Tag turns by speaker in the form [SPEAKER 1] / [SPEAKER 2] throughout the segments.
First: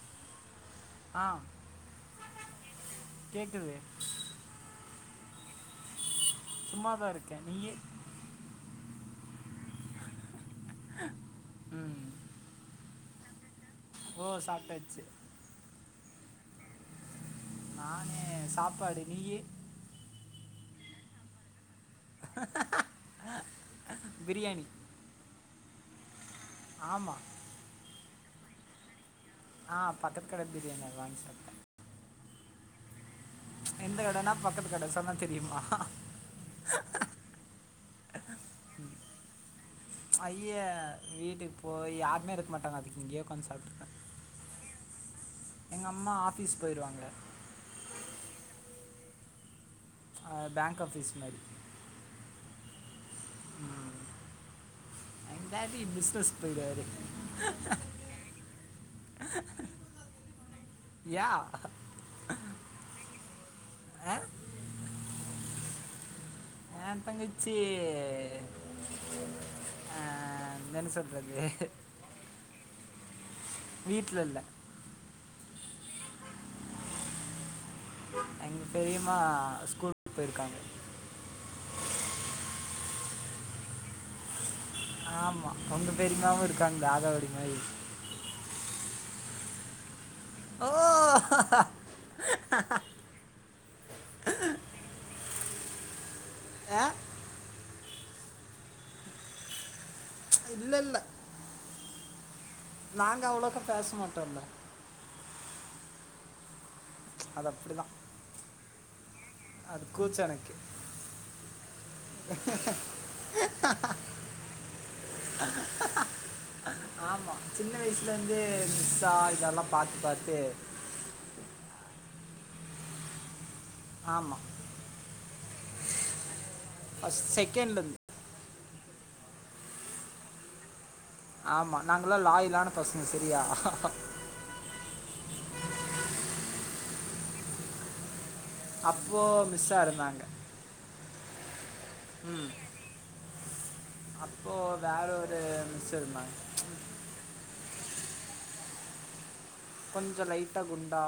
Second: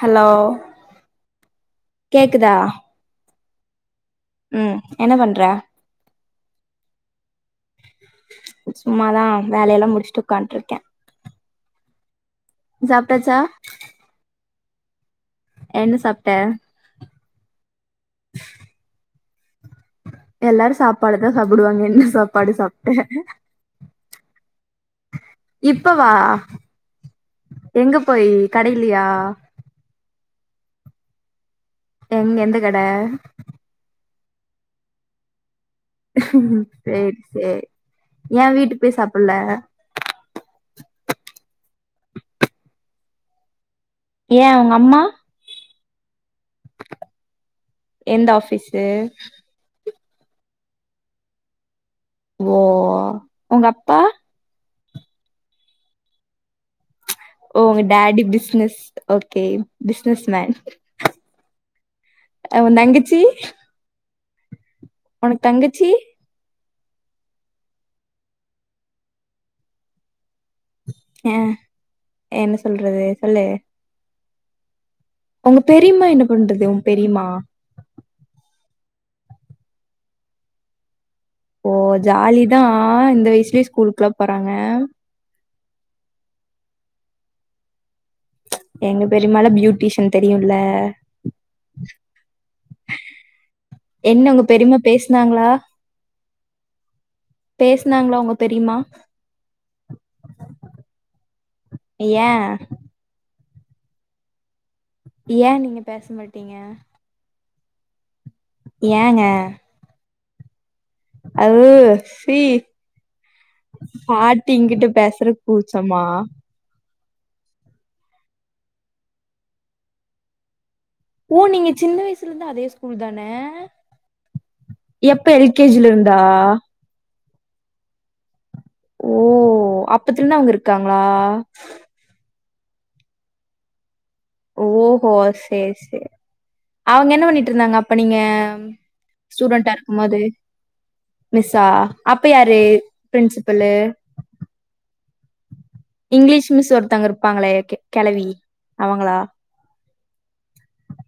[SPEAKER 1] Hello
[SPEAKER 2] ஆ
[SPEAKER 1] கேக்குதா
[SPEAKER 2] கேக்குது
[SPEAKER 1] ம் என்ன பண்ற
[SPEAKER 2] சும்மா தாருக்கே நீயு
[SPEAKER 1] சும்மா தா வேலயெல்லா முடிஷ்ட்டு உக்காண்ட்ருக்கே
[SPEAKER 2] ம்
[SPEAKER 1] நீ சாப்ட்டாச்சா
[SPEAKER 2] ஓ சாப்ட்டாச்சு
[SPEAKER 1] என்ன சாப்ட்ட
[SPEAKER 2] நானு சாப்பாடு நீயு
[SPEAKER 1] எல்லாரு சாப்பாடு தா சாப்டுவாங்க என்ன சாப்பாடு சாப்ட்ட
[SPEAKER 2] பிரியாணி
[SPEAKER 1] இப்பவா
[SPEAKER 2] ஆமா
[SPEAKER 1] எங்க போயி கடைலியா
[SPEAKER 2] ஆ பக்கத்க் கட பிரியாணி அத்வாங்கி சாப்ட்ட
[SPEAKER 1] எங் எந்த கட
[SPEAKER 2] எந்த கடன்னா பக்கத்து கட சொன்னா தெரியுமா
[SPEAKER 1] சேரி சேரி ஏ வீட்டுக் போய் சாப்புல்ல
[SPEAKER 2] அய்ய வீட்டுக்கு போய் யாருமே இருக்க மாட்டாங்க அதுக் இங்யே உக்காந் சாப்ட்ரு
[SPEAKER 1] ஏ உங்க அம்மா
[SPEAKER 2] எங்கம்மா ஆஃபீஸ் போய்ருவாங்க
[SPEAKER 1] எந்த ஆஃபீஸு
[SPEAKER 2] ஆ பாங்க் ஆஃபீஸ் மாரி
[SPEAKER 1] ஓ உங்க அப்பா
[SPEAKER 2] எங் டாடி பிஸ்னஸ்க் போய்டுவாரு
[SPEAKER 1] ஓ உங்க daddy business okay business man
[SPEAKER 2] யா
[SPEAKER 1] அ ஒந் தங்கச்சி
[SPEAKER 2] ஆ
[SPEAKER 1] ஒனக்‌ தங்கச்சி
[SPEAKER 2] ஏ தங்கச்சி ஆ என்னன்னு
[SPEAKER 1] அ
[SPEAKER 2] சொல்றது
[SPEAKER 1] என்ன சொல்றது சொல்லு
[SPEAKER 2] வீட்லல்ல
[SPEAKER 1] ஒங்க பெரிம்மா என்ன பண்றது ஒ பெரிம்மா
[SPEAKER 2] எங்க பெரியம்மா ஸ்கூல்க்கு போயிருக்காங்க
[SPEAKER 1] ஓ ஜாலி தா இந்த வயசுலே ஸ்கூலுக்லா போறாங்க
[SPEAKER 2] ஆமா உங்க பெரிமாவு இருக்காங்கள ஆடாவடி மாரி
[SPEAKER 1] எங்க பெரிமாலா பியூ டிஷன் தெரியுல
[SPEAKER 2] ஓ
[SPEAKER 1] என்ன உங்க பெரிமா பேசுனாங்ளா
[SPEAKER 2] அ
[SPEAKER 1] பேஸ்னாங்ளா உங்க பெரிமா
[SPEAKER 2] இல்லல்ல
[SPEAKER 1] ஏ
[SPEAKER 2] நாங்க அவ்ளோக்க பேச மாட்டோல்ல
[SPEAKER 1] ஏ நீங்க பேச மாட்டீங்க
[SPEAKER 2] அது அப்டி தா
[SPEAKER 1] ஏங்க
[SPEAKER 2] அது கூச்ச எணக்கு
[SPEAKER 1] அது சி பாட்டிங்கிட்ட பேசுறது கூச்சமா
[SPEAKER 2] ஆமா சின்ன வயசுலருந்தே மிஸா இதெல்லா பாத்து பாத்து
[SPEAKER 1] ஓ நீங்க சின்ன வயசுல இருந்தே அதே ஸ்கூல் தானே
[SPEAKER 2] ஆமா
[SPEAKER 1] எப்ப எல் கே ஜில இருந்தா
[SPEAKER 2] பர்ஸ் செகண்ட்லந்து
[SPEAKER 1] ஓ அப்பத்துல அவங்க இருக்காங்ளா
[SPEAKER 2] ஆமா நாங்கல்லா லாயலான பசங்க செரியா
[SPEAKER 1] ஓகோ செர் செர் அவங்க என்ன பண்ணிட்டு இருந்தாங்க அப்ப நீங்க
[SPEAKER 2] அப்போது
[SPEAKER 1] ஸ்டுடென்ட் அ
[SPEAKER 2] மிஸ்ஸாக
[SPEAKER 1] இருக்கு போது
[SPEAKER 2] இருந்தாங்க
[SPEAKER 1] மிஸ்ஸா அப்ப யாரு பிரின்சிபலு
[SPEAKER 2] அப்போ வேற ஒரு மிஸ் இருந்தாங்க
[SPEAKER 1] இங்கிலிஷ் மிஸ் ஒருத்தங்க இருப்பங்களே கெளவி அவங்களா
[SPEAKER 2] கொஞ்சோ லைட்டா குண்டா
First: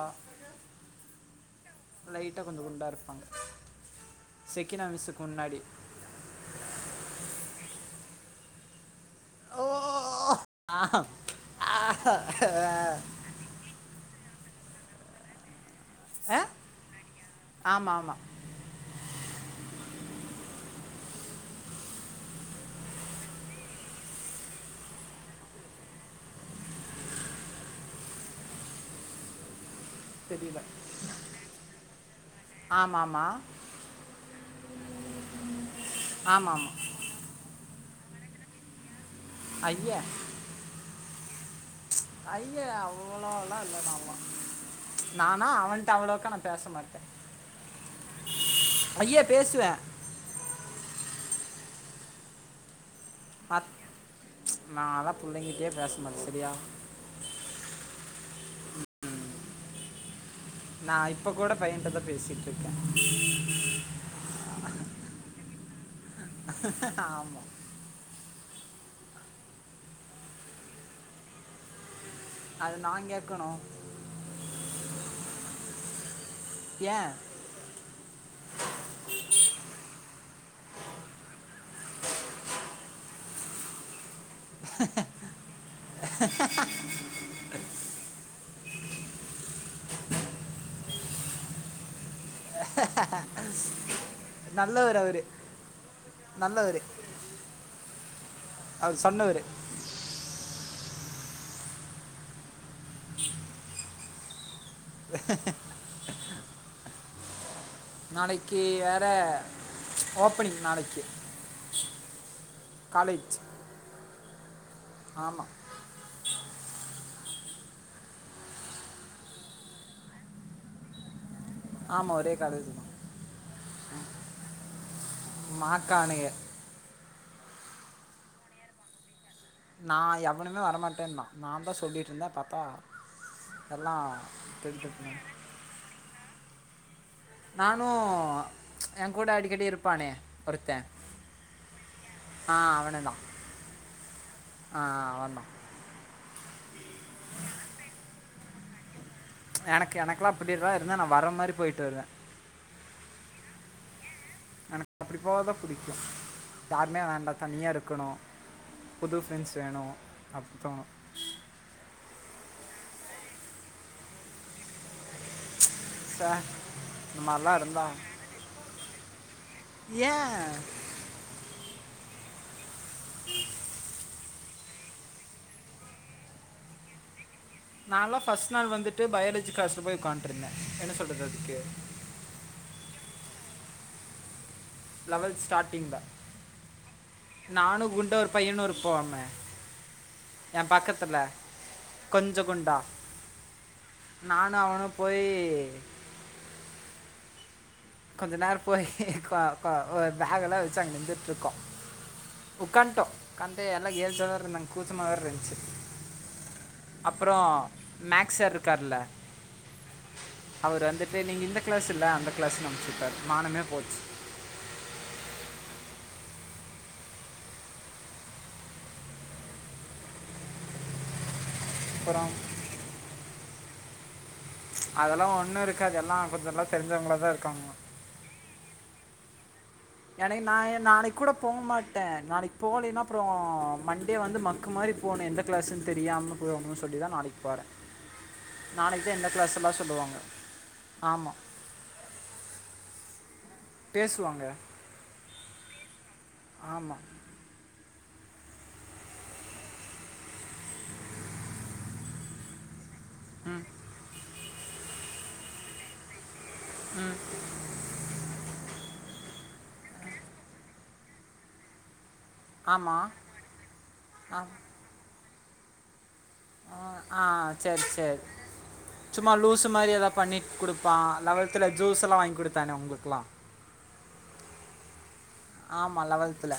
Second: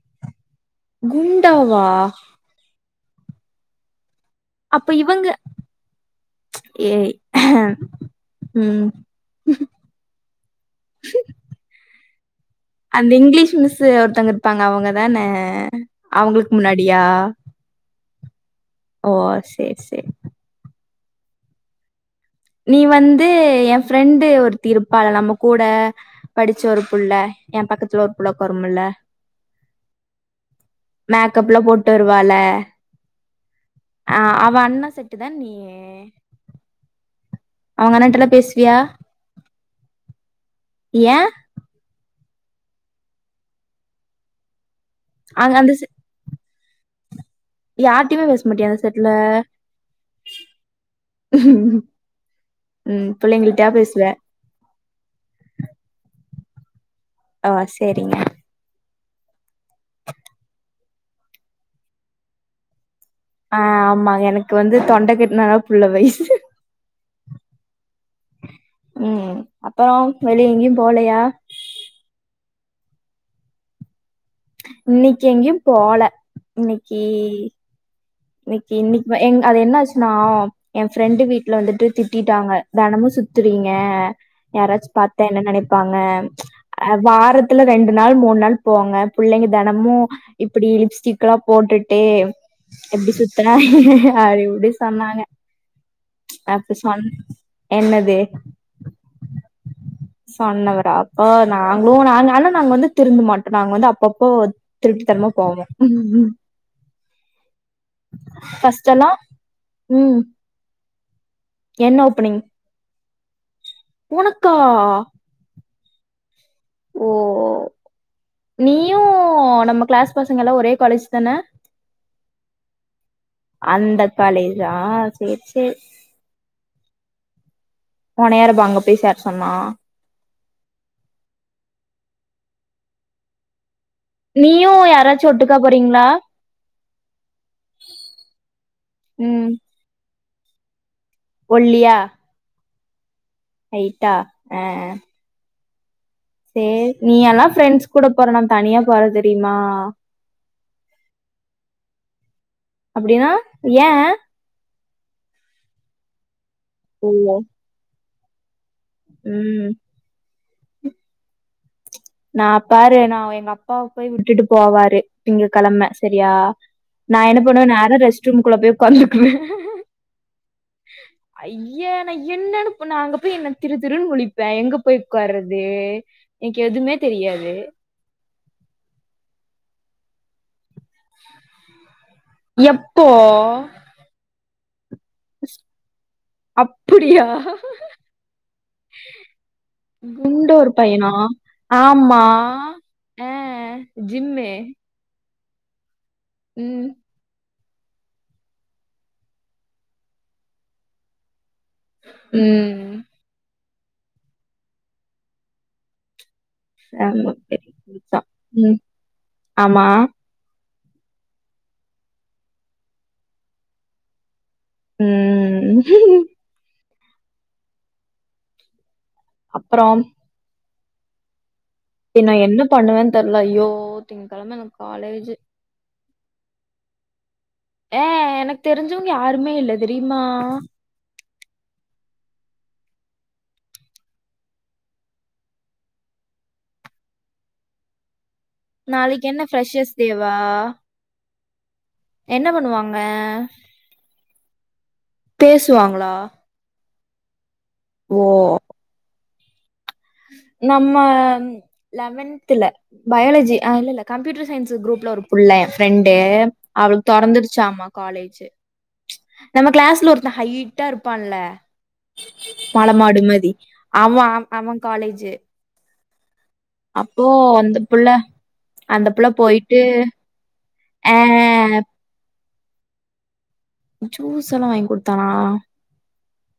[SPEAKER 1] குண்டாவா
[SPEAKER 2] ட்டா கொஞ்சோ குண்டா இருப்பாங்க செக்கினா
[SPEAKER 1] அப்ப
[SPEAKER 2] மிஸ்ஸுக்கு
[SPEAKER 1] இவங்க
[SPEAKER 2] முன்னாடி
[SPEAKER 1] ஏய் ம்
[SPEAKER 2] ஓ ஆ ஆ ஆ
[SPEAKER 1] அந்த இங்கிலீஷ் மிஸ்ஸு ஒருத்தங்க இருப்பாங்க அவங்கதான அவுங்களுக் முன்னாடியா
[SPEAKER 2] ஆமாம் ஆமாம்
[SPEAKER 1] ஓ செர் செரி நீ வந்து ஏ ஃப்ரெண்டு ஒருத்தி இருப்பாள நம்ம கூட படுச்ச ஒரு புள்ள ஏ பக்கத்துல ஒரு புள்ள ஒக்காரும்முல்ல
[SPEAKER 2] தெரியல
[SPEAKER 1] மேக்கப்லா போட்டு வருவாள
[SPEAKER 2] ஆமாம் ஆமாம்
[SPEAKER 1] அ அவன் அண்ண செட்டுதான நீ
[SPEAKER 2] ஆமா ஆமா
[SPEAKER 1] அவங்க அண்ணன்டெல்லா பேசுவியா
[SPEAKER 2] அய்ய
[SPEAKER 1] ஏ
[SPEAKER 2] ஐய அவ்ளோல்லா இல்ல ஆமா நானா
[SPEAKER 1] அங்க அந்த செ
[SPEAKER 2] அவன்ட்ட அவ்ளோக்கா பேசமாட்டே
[SPEAKER 1] யார்ட்டையுமே பேச மாட்டிய அந்த செட்ல
[SPEAKER 2] பேசுவேன்
[SPEAKER 1] ம் பிள்ளைங்கள்ட்டயா பேசுவ
[SPEAKER 2] நாலா புள்ளைங்கிட்டயே பேச மாட்டே சரியா
[SPEAKER 1] ஆ செரிங்க
[SPEAKER 2] நா இப்ப கூட பையன்ட்டுதா பேசிட்ருக்கே
[SPEAKER 1] ஆ ஆமா எனக்கு வந்து தொண்ட கட்னாதா புள்ள வயசு
[SPEAKER 2] ஆமா
[SPEAKER 1] ம் அப்புறம் வெளிய எங்கியும் போலையா
[SPEAKER 2] அது நா கேக்கனும்
[SPEAKER 1] இன்னிக்கி எங்கியும் போல இன்னிக்கி
[SPEAKER 2] ஏன்
[SPEAKER 1] இன்னிக்கி இன்னிக் எங் அது என்னாச்சினா என் ஃப்ரண்டு வீட்ல வந்துட்டு திட்டிட்டாங்க தெனமும் சுத்துறீங்க யாராச்சி பாத்தா என்ன நெனப்பாங்க வாரத் துல ரெண்டு நாள் மூணு நாள் போவங்க புள்ளைங்க தெனமும் இப்டி லிப்ஸ்டிக்கல்லாம் போட்டுட்டு எப்டி சுத்தனா அப்டி இப்டி
[SPEAKER 2] நல்லவர் அவர்
[SPEAKER 1] சொன்னாங்க அப்ப சொன் என்னாது
[SPEAKER 2] அது சொன்னவரு
[SPEAKER 1] சொன்னவரா ஆ நாங்களும் நாங்க ஆனா நாங்க வந்து திருந்து மாட்டோம் நாங்க வந்து அப்பப்போ திருட்டுதனமா போவோம்
[SPEAKER 2] நாளைக்கி வேற
[SPEAKER 1] ம்
[SPEAKER 2] ஓப்பனிங் நாளைக்கி
[SPEAKER 1] என்ன ஓப்பனிங்
[SPEAKER 2] காலேஜ்
[SPEAKER 1] உனக்கா
[SPEAKER 2] ஆமா
[SPEAKER 1] ஓ நீயும் நம்ம கிளாஸ் பசங்கல்லா ஒரே காலேஜி தான
[SPEAKER 2] ஆமா ஒரே காலேஜிதா
[SPEAKER 1] அந்த காலேஜா சேரி சேரி
[SPEAKER 2] மாக்கானையர்
[SPEAKER 1] ஒனையாரு இப்ப அங்க பேசி சேர சொன்னா
[SPEAKER 2] நா எவனுமே வரமாட்டேன்னா நான்தா சொல்லட்டிருந்த பாத்தா எல்லா
[SPEAKER 1] நீயும் யாராச்சிம் ஒட்டுக்கா போறீங்ளா
[SPEAKER 2] நானும் என் கூட
[SPEAKER 1] ம்
[SPEAKER 2] அடிக்கடி இருப்பானே ஒருத்தன்
[SPEAKER 1] ஒல்லியா
[SPEAKER 2] ஆ அவனதா
[SPEAKER 1] ஹைட்டா ஆ
[SPEAKER 2] அவன்தா
[SPEAKER 1] சேரி நீயெல்லா ஃப்ரெண்ட்ஸ் கூட போற நா தனியா போறது
[SPEAKER 2] எனக்கு எனக்குல்லா அப்டிலா இருந்தா நா வர மாரி போய்ட்டு வருவ
[SPEAKER 1] அப்டினா ஏ
[SPEAKER 2] எனக்கு அப்டி போகதா புடிக்கும் யாருமே
[SPEAKER 1] ஓ
[SPEAKER 2] வேண்டா தனியா இருக்கணும் புது ஃப்ரெண்ட்ஸ்
[SPEAKER 1] ம்
[SPEAKER 2] வேணும் அப்புறம்
[SPEAKER 1] நா பாரு நா எங்க அப்பாவ போயி விட்டுட்டு போவாரு திங்ககெழம சரியா
[SPEAKER 2] சார்
[SPEAKER 1] நா
[SPEAKER 2] இந்த
[SPEAKER 1] என்ன
[SPEAKER 2] மாதிரிலாம்
[SPEAKER 1] பண்ணுவே
[SPEAKER 2] இருந்தான்
[SPEAKER 1] நாலா ரெஸ்ட் ரூம்க்குள்ள போயி உக்காந்துக்குவ
[SPEAKER 2] யா
[SPEAKER 1] ஐயே நா என்னான்னு நா அங்க போயி என்ன திரு திருன்னு முளிப் பன் எங்க போயி உக்காறது எனக்கு எதுமே தெரியாது
[SPEAKER 2] நாலாம் ஃபஸ்ட் நாள் வந்துட்டு பயோலஜி கிளாஸ்ல போயி உக்கான்ட்டுருந்த என்ன சொல்றது அதுக்கு
[SPEAKER 1] எப்போ
[SPEAKER 2] லவல்த் ஸ்டாட்டிங்தா
[SPEAKER 1] அப்படியா
[SPEAKER 2] நானும் குண்டா ஒரு பையனும் இருப்போமே
[SPEAKER 1] குண்டா ஒரு பையனா ஆமா
[SPEAKER 2] கொஞ்சம் குண்டா
[SPEAKER 1] ஆ ஜிம்மு
[SPEAKER 2] பொய்
[SPEAKER 1] ம்
[SPEAKER 2] கொஞ்ச நேரொ போய் கொ கொ ஒரு பேக்கெலா வச்சு அங்க நின்னுட்ருக்கோ
[SPEAKER 1] ம்
[SPEAKER 2] ஒக்கான்ட்டோ ஒக்காந்து எல்லா கேல்ஸாதா இருந்தாங்க கூச்சமா வேர் இர்ந்ச்சி
[SPEAKER 1] ஆமா,
[SPEAKER 2] அப்பறொ
[SPEAKER 1] சரி, புதுசா.
[SPEAKER 2] மேக்ஸ் சார்
[SPEAKER 1] ம்,
[SPEAKER 2] இருக்கார்ல
[SPEAKER 1] ஆமா
[SPEAKER 2] அவரு வந்துட்டு நீங்க இந்த க்ளாஸ் இல்ல அந்த க்ளாஸ்னு அம்ச்சுட்டாரு மானமே போச்சு
[SPEAKER 1] ம் அப்றோம் ஏ
[SPEAKER 2] அப்புறம்
[SPEAKER 1] நா என்ன பண்ணுவன் தெர்ல ஐயோ திங் கெழம
[SPEAKER 2] அதல்லா ஒண்ணு இருக்காது எல்லா கொஞ்சொ எல்லா தெரிஞ்சவங்களாதா இருக்காங்ளா
[SPEAKER 1] ஏ எனக் தெரிஞ்சவங்க யாருமே இல்ல தெரியுமா
[SPEAKER 2] எனக் நா எ நாளைக் கூட போ மாட்ட நாளைக் போலேன்னா அப்றோ மண்டே வந்து மக்கு மாறி போணு எந்த க்ளாஸுன் தெரியாம [unintelligible] சொல்லிதா நாளைக் போற
[SPEAKER 1] நாளைக் என்ன ப்ரெஷஸ் டேவா
[SPEAKER 2] ஆமா
[SPEAKER 1] என்ன பண்ணுவாங்க
[SPEAKER 2] பேசுவாங்க
[SPEAKER 1] பேசுவாங்களா
[SPEAKER 2] ஆமா
[SPEAKER 1] ஓ நம்ம லெவன்த்துல பயாலஜி
[SPEAKER 2] ம்
[SPEAKER 1] ஆ இல்ல இல்ல கம்ப்யூட்டர் சயின்ஸு க்ரூப்ல ஒரு புள்ள ஏ ஃப்ரெண்டு அவளுக்கு
[SPEAKER 2] ம்
[SPEAKER 1] தொறந்துரு ச்சாமா காலேஜு நம்ம க்ளாஸ்ல ஒருத்த ஹைட்டா இருப்பான்ல
[SPEAKER 2] ஆமாம்
[SPEAKER 1] மலமாடுமதி அவ
[SPEAKER 2] ஆ
[SPEAKER 1] அவ காலேஜு
[SPEAKER 2] ஆ ஆ சேர் சேர்
[SPEAKER 1] அந்த புள்ள
[SPEAKER 2] சும்மா லூஸு
[SPEAKER 1] போயிட்டு
[SPEAKER 2] மாறி ஏதாவ் பண்ணி குடுப்பா
[SPEAKER 1] ஆ
[SPEAKER 2] லெவல்த்துல ஜூஸெல்லா வாய்ங்க் குடுத்தானே உங்களுக்லா
[SPEAKER 1] ஜூஸல்லா வாய்ங்க் குடுத்தானா
[SPEAKER 2] ஆமா லவல்த்துல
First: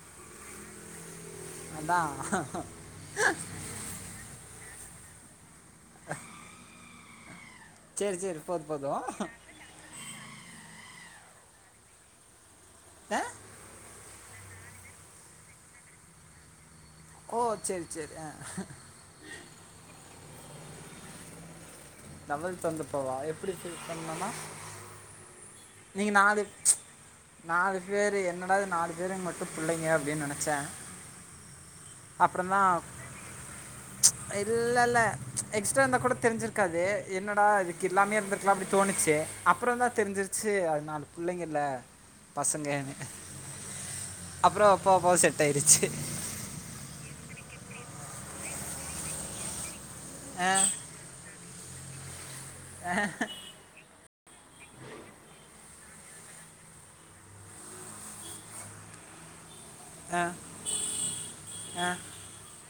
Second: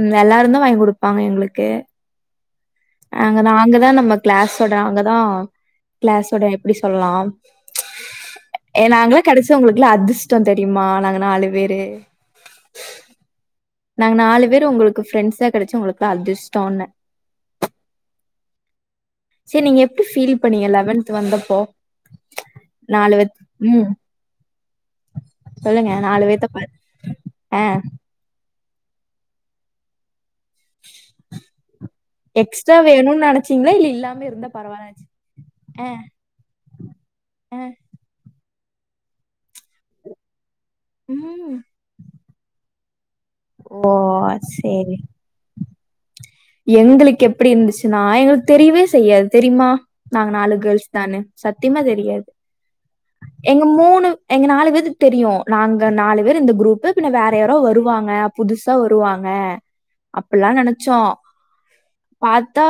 [SPEAKER 1] ம் எல்லாருந்தா வாய்ங்க் குடுப்பாங்க எங்களுக்கு
[SPEAKER 2] தா
[SPEAKER 1] அங்க நாங்கதா நம்ம க்ளாஸோட நாங்கதா க்ளாஸோட எப்டி சொல்லலா
[SPEAKER 2] சேரி சேரி போது போது
[SPEAKER 1] து உங்களுக்குலா அதிர்ஷ்ட தெரியுமா நாங்க நாலு பேரு
[SPEAKER 2] ஆ
[SPEAKER 1] நாங்க நாலு பேரு உங்களுக்கு பிரெண்ட்ஸா கெடைச்சி உங்களுக்குதா அதிஷ்டோன்ன
[SPEAKER 2] ஓ சேரி சேரி ஆ
[SPEAKER 1] சேரி நீங்க எப்டி ஃபீல் பண்ணீங்க லெவன்த் வந்தப்போ
[SPEAKER 2] வெவன்த் வந்தப்போவா
[SPEAKER 1] பேத்
[SPEAKER 2] எப்டி ஃபீல்
[SPEAKER 1] ம்.
[SPEAKER 2] பண்ணனா
[SPEAKER 1] சொல்லுங்க
[SPEAKER 2] நீங்க நாலு
[SPEAKER 1] பேத்த பாத் ஆ.
[SPEAKER 2] நாலு பேரு என்னடா இது நாலு பேருங்க மட்டு புள்ளைங்க அப்டின்னு நெனைச்ச
[SPEAKER 1] [inaudible]
[SPEAKER 2] அப்றொந்தா
[SPEAKER 1] எக்ஸ்ட்ரா வேணும்னு நெனச்சீங்களா? இல்ல இல்லாம இருந்தா
[SPEAKER 2] இல்ல
[SPEAKER 1] பரவால்லன்னு
[SPEAKER 2] இல்ல
[SPEAKER 1] நெனச்சு
[SPEAKER 2] எக்ஸ்ட்ரா
[SPEAKER 1] ஆ,
[SPEAKER 2] இருந்தாக் கூட தெரிஞ்சிர்க்கா தே என்னடா
[SPEAKER 1] ஆ,
[SPEAKER 2] விக்கி இல்லாமயே இருந்துர்க்லா அப்டி தோணுச்சு அப்றொந்தா தெரிஞ்சிருச்சு அ நாலு
[SPEAKER 1] ம்.
[SPEAKER 2] புள்ளைங்கல்ல பசங்க
[SPEAKER 1] ஓ!
[SPEAKER 2] அப்றோ போப்போ செட் டாய்ருச்சி
[SPEAKER 1] எங்களுக் எப்டி இருந்துச்சுன்னா எங்களுக் தெரியவே செய்யாது தெரிமா நாங்க
[SPEAKER 2] ஆ
[SPEAKER 1] நாலு கேள்ஸ் தானு சத்தியமா தெரியாது
[SPEAKER 2] ஆ
[SPEAKER 1] எங்க மூணு எங்க நாலு பேத்துக்கு தெரியு நாங்க நாலு பேரு இந்த குரூப் பின்ன வேற யாரோ வருவாங்க புதுசா வருவாங்க
[SPEAKER 2] ஆ
[SPEAKER 1] அப்டில்லா நெனச்சோ
[SPEAKER 2] ஆ
[SPEAKER 1] பாத்தா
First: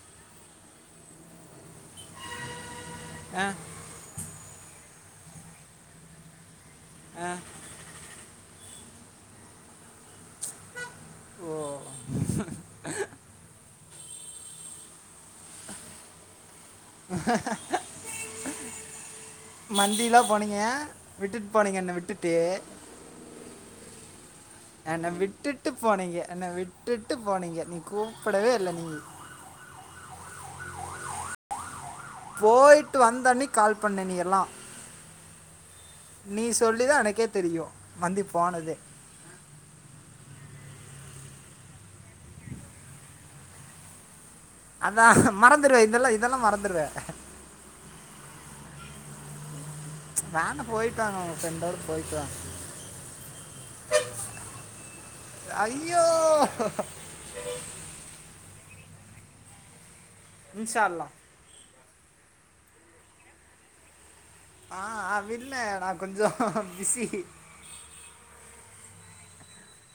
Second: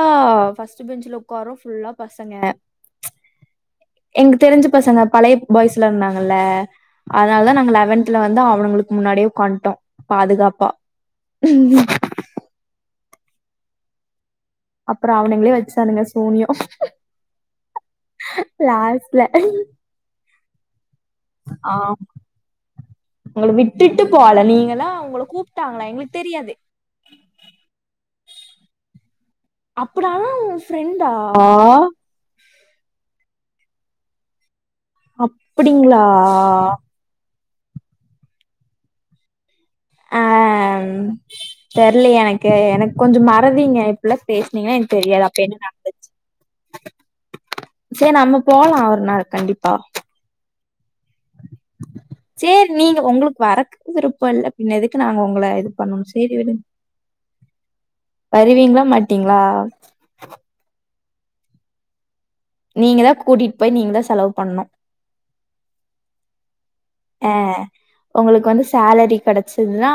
[SPEAKER 1] ஃபர்ஸ்ட் பெஞ்சுல உக்கார்றோ ஃபுல்லா பசங்க
[SPEAKER 2] ஆ
[SPEAKER 1] எங்க தெரிஞ்ச பசங்க பழைய பாய்ஸ் எல்லா இருந்தாங்கல்ல
[SPEAKER 2] ஆ
[SPEAKER 1] அதனாலதா நாங்க லெவன் த்துல வந்து அவனுங்களுக்கு முன்னாடியே உக்காந்துட்டோ பாதுகாப்பா
[SPEAKER 2] ஓ
[SPEAKER 1] அப்பறோ அவனுங்களே வச்சுச்சானுங்க சூனியம் லாஸ்ட்ல
[SPEAKER 2] மந்திலா போனீங்க விட்டுட்டு
[SPEAKER 1] ஆ
[SPEAKER 2] போனீங்க என்ன விட்டுட்டு
[SPEAKER 1] உங்கள விட்டுட்டு போவல நீங்க எல்லா உங்கள கூப்ட்டாங்களா எங்களுக்கு தெரி
[SPEAKER 2] என்ன விட்டுட்டு போனீங்க நீ கூப்டவே இல்ல நீ
[SPEAKER 1] அப்ப நான்லா உன் ஃப்ரெண்டா
[SPEAKER 2] போயிட்டு வந்தன்னைக்கி கால் பண்ண நீ எல்லா
[SPEAKER 1] அப்பிடிங்களா?
[SPEAKER 2] நீ சொல்லிதா எனக்கே தெரியு மந்தி போனதே
[SPEAKER 1] ஆ தெரிலயே எனக்கு கொஞ்சோ மறதிங்க இப்டில்லா பேசுனீங்கன்னா எனக்கு
[SPEAKER 2] அதான்
[SPEAKER 1] தெரியாது அப்ப என்ன
[SPEAKER 2] மறந்துடுவேன்
[SPEAKER 1] நடந்துச்சு
[SPEAKER 2] இதெல்லாம் இதெல்லாம் மறந்துடுவேன்
[SPEAKER 1] சேரி நம்ம போலா ஒரு நாள் கண்டிப்பா
[SPEAKER 2] வேண்டா போய்ட்டு வாங்க உங்க ஃப்ரெண்டோட
[SPEAKER 1] சேரி நீங்க உங்களுக்கு வரக்கு விருப்ப இல்ல பின்ன எதுக்கு நாங்க உங்கள இது
[SPEAKER 2] ஐயோ
[SPEAKER 1] பண்ணணு சேரி விடுங்க வருவீங்ளா மாட்டீங்ளா
[SPEAKER 2] இன்ஷா அல்லா
[SPEAKER 1] நீங்கதா கூட்டிட்டு போய் நீங்கதா செலவு பண்ணு
[SPEAKER 2] ஆ இல்ல நா கொஞ்சோ பிஸி
[SPEAKER 1] அ உங்களுக்கு வந்து சேலரி கெடச்சதுன்னா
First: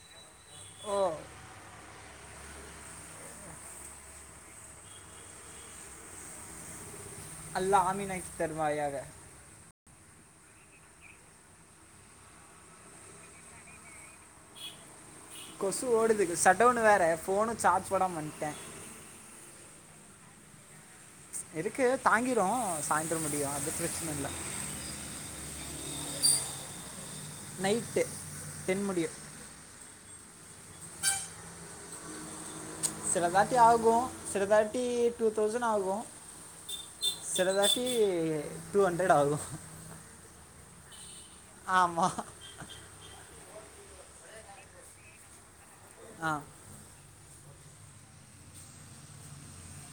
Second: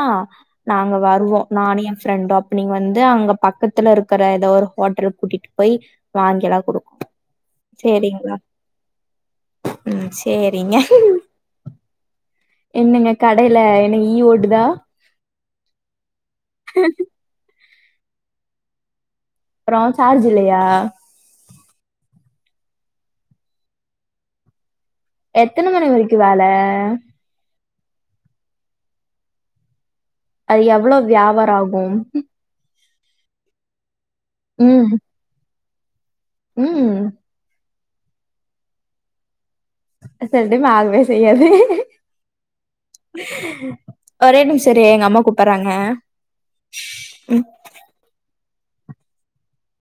[SPEAKER 1] நாங்க
[SPEAKER 2] ஓ
[SPEAKER 1] வருவோ நானு எ ஃப்ரெண்டு அப்ப நீங்க வந்து அங்க பக்கத்துல இருக்கிற ஏதோ ஒரு ஹோட்டல கூட்டிட்டு போய் வாங்கி எல்லா குடுக்
[SPEAKER 2] அல்லா அமினா சர்மாயாக
[SPEAKER 1] ம் சேரிங்க என்னங்க கடையில என்ன ஈ ஓட்டுதா
[SPEAKER 2] கொசு ஓடுதுக்கு சட்டவுனு வேற போனு சார்ஜ் போடாம வந்துட்ட
[SPEAKER 1] அப்புறம் சார்ஜ் இல்லையா
[SPEAKER 2] இருக்கு தாங்கிரும் சாய்ந்திரம் முடியும் அது பிரச்சன இல்ல
[SPEAKER 1] எத்தன மணி வரைக்கும் வேல
[SPEAKER 2] நைட்டு டென் முடியும்
[SPEAKER 1] அது எவ்ளோ வியாபாரம் ஆகும்
[SPEAKER 2] சிலதாட்டி ஆகும் சிலதாட்டி
[SPEAKER 1] ம்
[SPEAKER 2] டூ தௌசண்ட் ஆகும்
[SPEAKER 1] ம்
[SPEAKER 2] சிலதாட்டி டூ ஹண்ட்ரட் ஆகும்
[SPEAKER 1] சில டைம் ஆகவே செய்யாது
[SPEAKER 2] ஆமாம்
[SPEAKER 1] ஒரே நிமிஷ இரு எங்க அம்மா கூப்பட்றாங்க
[SPEAKER 2] ஆ
[SPEAKER 1] ம்